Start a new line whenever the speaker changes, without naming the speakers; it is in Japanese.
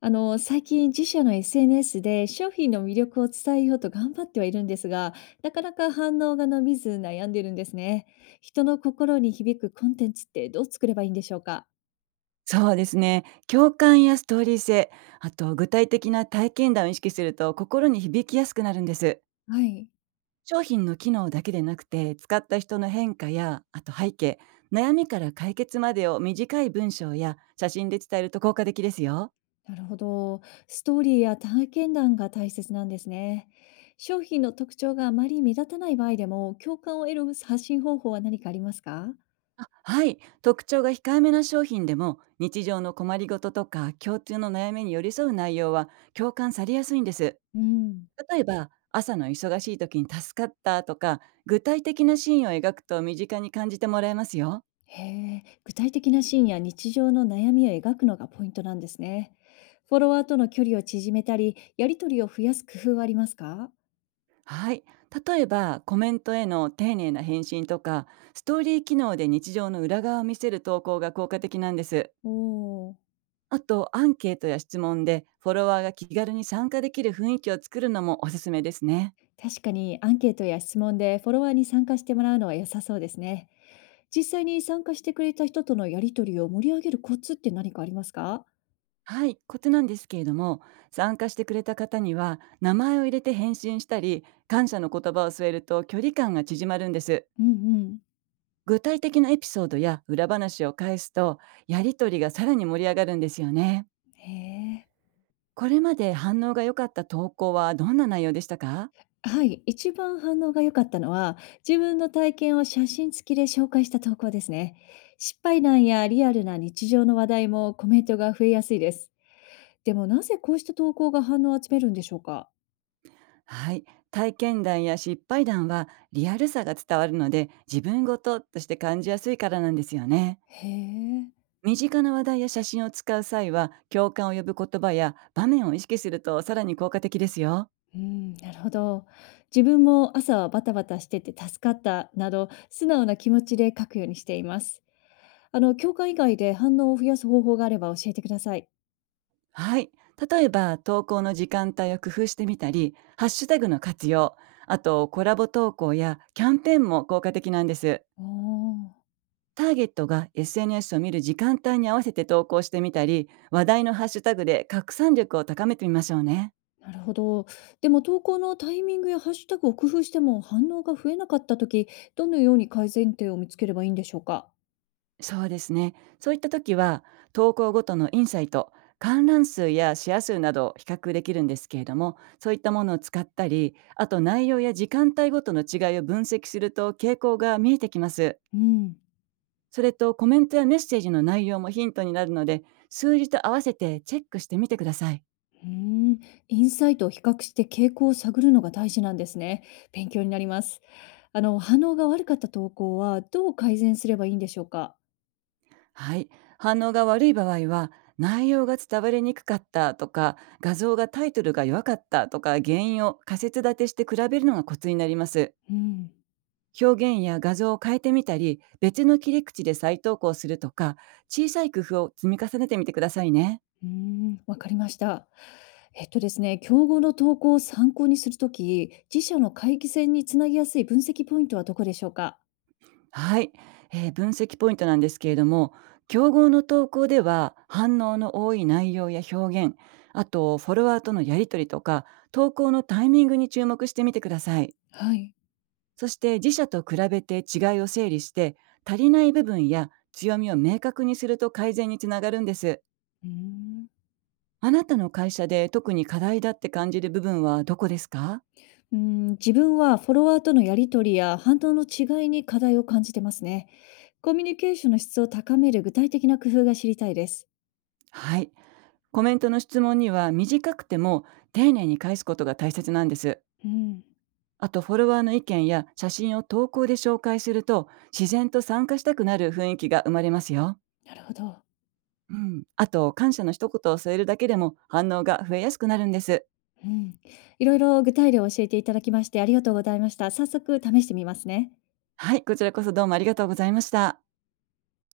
最近自社の SNS で商品の魅力を伝えようと頑張ってはいるんですが、なかなか反応が伸びず悩んでるんですね。人の心に響くコンテンツってどう作ればいいんでしょうか？
そうですね。共感やストーリー性、あと具体的な体験談を意識すると心に響きやすくなるんです。
はい。
商品の機能だけでなくて、使った人の変化や、あと背景、悩みから解決までを短い文章や写真で伝えると効果的ですよ。
なるほど。ストーリーや体験談が大切なんですね。商品の特徴があまり目立たない場合でも、共感を得る発信方法は何かありますか？
あはい。特徴が控えめな商品でも、日常の困りごととか共通の悩みに寄り添う内容は共感されやすいんです。
うん。
例えば、朝の忙しい時に助かったとか、具体的なシーンを描くと身近に感じてもらえますよ。
へえ、具体的なシーンや日常の悩みを描くのがポイントなんですね。フォロワーとの距離を縮めたり、やり取りを増やす工夫はありますか？
はい。例えば、コメントへの丁寧な返信とか、ストーリー機能で日常の裏側を見せる投稿が効果的なんです。
おおー、
あと、アンケートや質問でフォロワーが気軽に参加できる雰囲気を作るのもおすすめですね。
確かにアンケートや質問でフォロワーに参加してもらうのは良さそうですね。実際に参加してくれた人とのやり取りを盛り上げるコツって何かありますか？
はい、コツなんですけれども、参加してくれた方には名前を入れて返信したり、感謝の言葉を添えると距離感が縮まるんです。
うんうん。
具体的なエピソードや裏話を返すと、やりとりがさらに盛り上がるんですよね。
へえ。
これまで反応が良かった投稿はどんな内容でしたか？
はい、一番反応が良かったのは、自分の体験を写真付きで紹介した投稿ですね。失敗談やリアルな日常の話題もコメントが増えやすいです。でもなぜこうした投稿が反応を集めるんでしょうか？
はい。体験談や失敗談はリアルさが伝わるので、自分ごととして感じやすいからなんですよね。
へえ、
身近な話題や写真を使う際は、共感を呼ぶ言葉や場面を意識するとさらに効果的ですよ。
うん、なるほど。自分も朝はバタバタしてて助かったなど、素直な気持ちで書くようにしています。教官以外で反応を増やす方法があれば教えてください。
はい。例えば、投稿の時間帯を工夫してみたり、ハッシュタグの活用、あとコラボ投稿やキャンペーンも効果的なんです。
おー
ターゲットが SNS を見る時間帯に合わせて投稿してみたり、話題のハッシュタグで拡散力を高めてみましょうね。
なるほど。でも投稿のタイミングやハッシュタグを工夫しても反応が増えなかったとき、どのように改善点を見つければいいんでしょうか？
そうですね。そういった時は、投稿ごとのインサイト、観覧数やシェア数などを比較できるんですけれども、そういったものを使ったり、あと内容や時間帯ごとの違いを分析すると傾向が見えてきます。
うん、
それとコメントやメッセージの内容もヒントになるので、数字と合わせてチェックしてみてください。
うーん、インサイトを比較して傾向を探るのが大事なんですね。勉強になります。反応が悪かった投稿はどう改善すればいいんでしょうか？
はい。反応が悪い場合は、内容が伝わりにくかったとか、画像がタイトルが弱かったとか、原因を仮説立てして比べるのがコツになります。
うん、
表現や画像を変えてみたり、別の切り口で再投稿するとか、小さい工夫を積み重ねてみてくださいね。
うーん、わかりました。えっとですね、競合の投稿を参考にするとき、自社の会議戦につなぎやすい分析ポイントはどこでしょうか？
はい、分析ポイントなんですけれども、競合の投稿では反応の多い内容や表現、あとフォロワーとのやり取りとか投稿のタイミングに注目してみてください。
はい。
そして自社と比べて違いを整理して、足りない部分や強みを明確にすると改善につながるんです。
うーん
あなたの会社で特に課題だって感じる部分はどこですか？
うん、自分はフォロワーとのやり取りや反応の違いに課題を感じてますね。コミュニケーションの質を高める具体的な工夫が知りたいです。
はい、コメントの質問には短くても丁寧に返すことが大切なんです。
うん、
あとフォロワーの意見や写真を投稿で紹介すると、自然と参加したくなる雰囲気が生まれますよ。
なるほど。
うん、あと感謝の一言を添えるだけでも反応が増えやすくなるんです。
うん、いろいろ具体例を教えていただきましてありがとうございました。早速試してみますね。
はい、こちらこそどうもありがとうございました。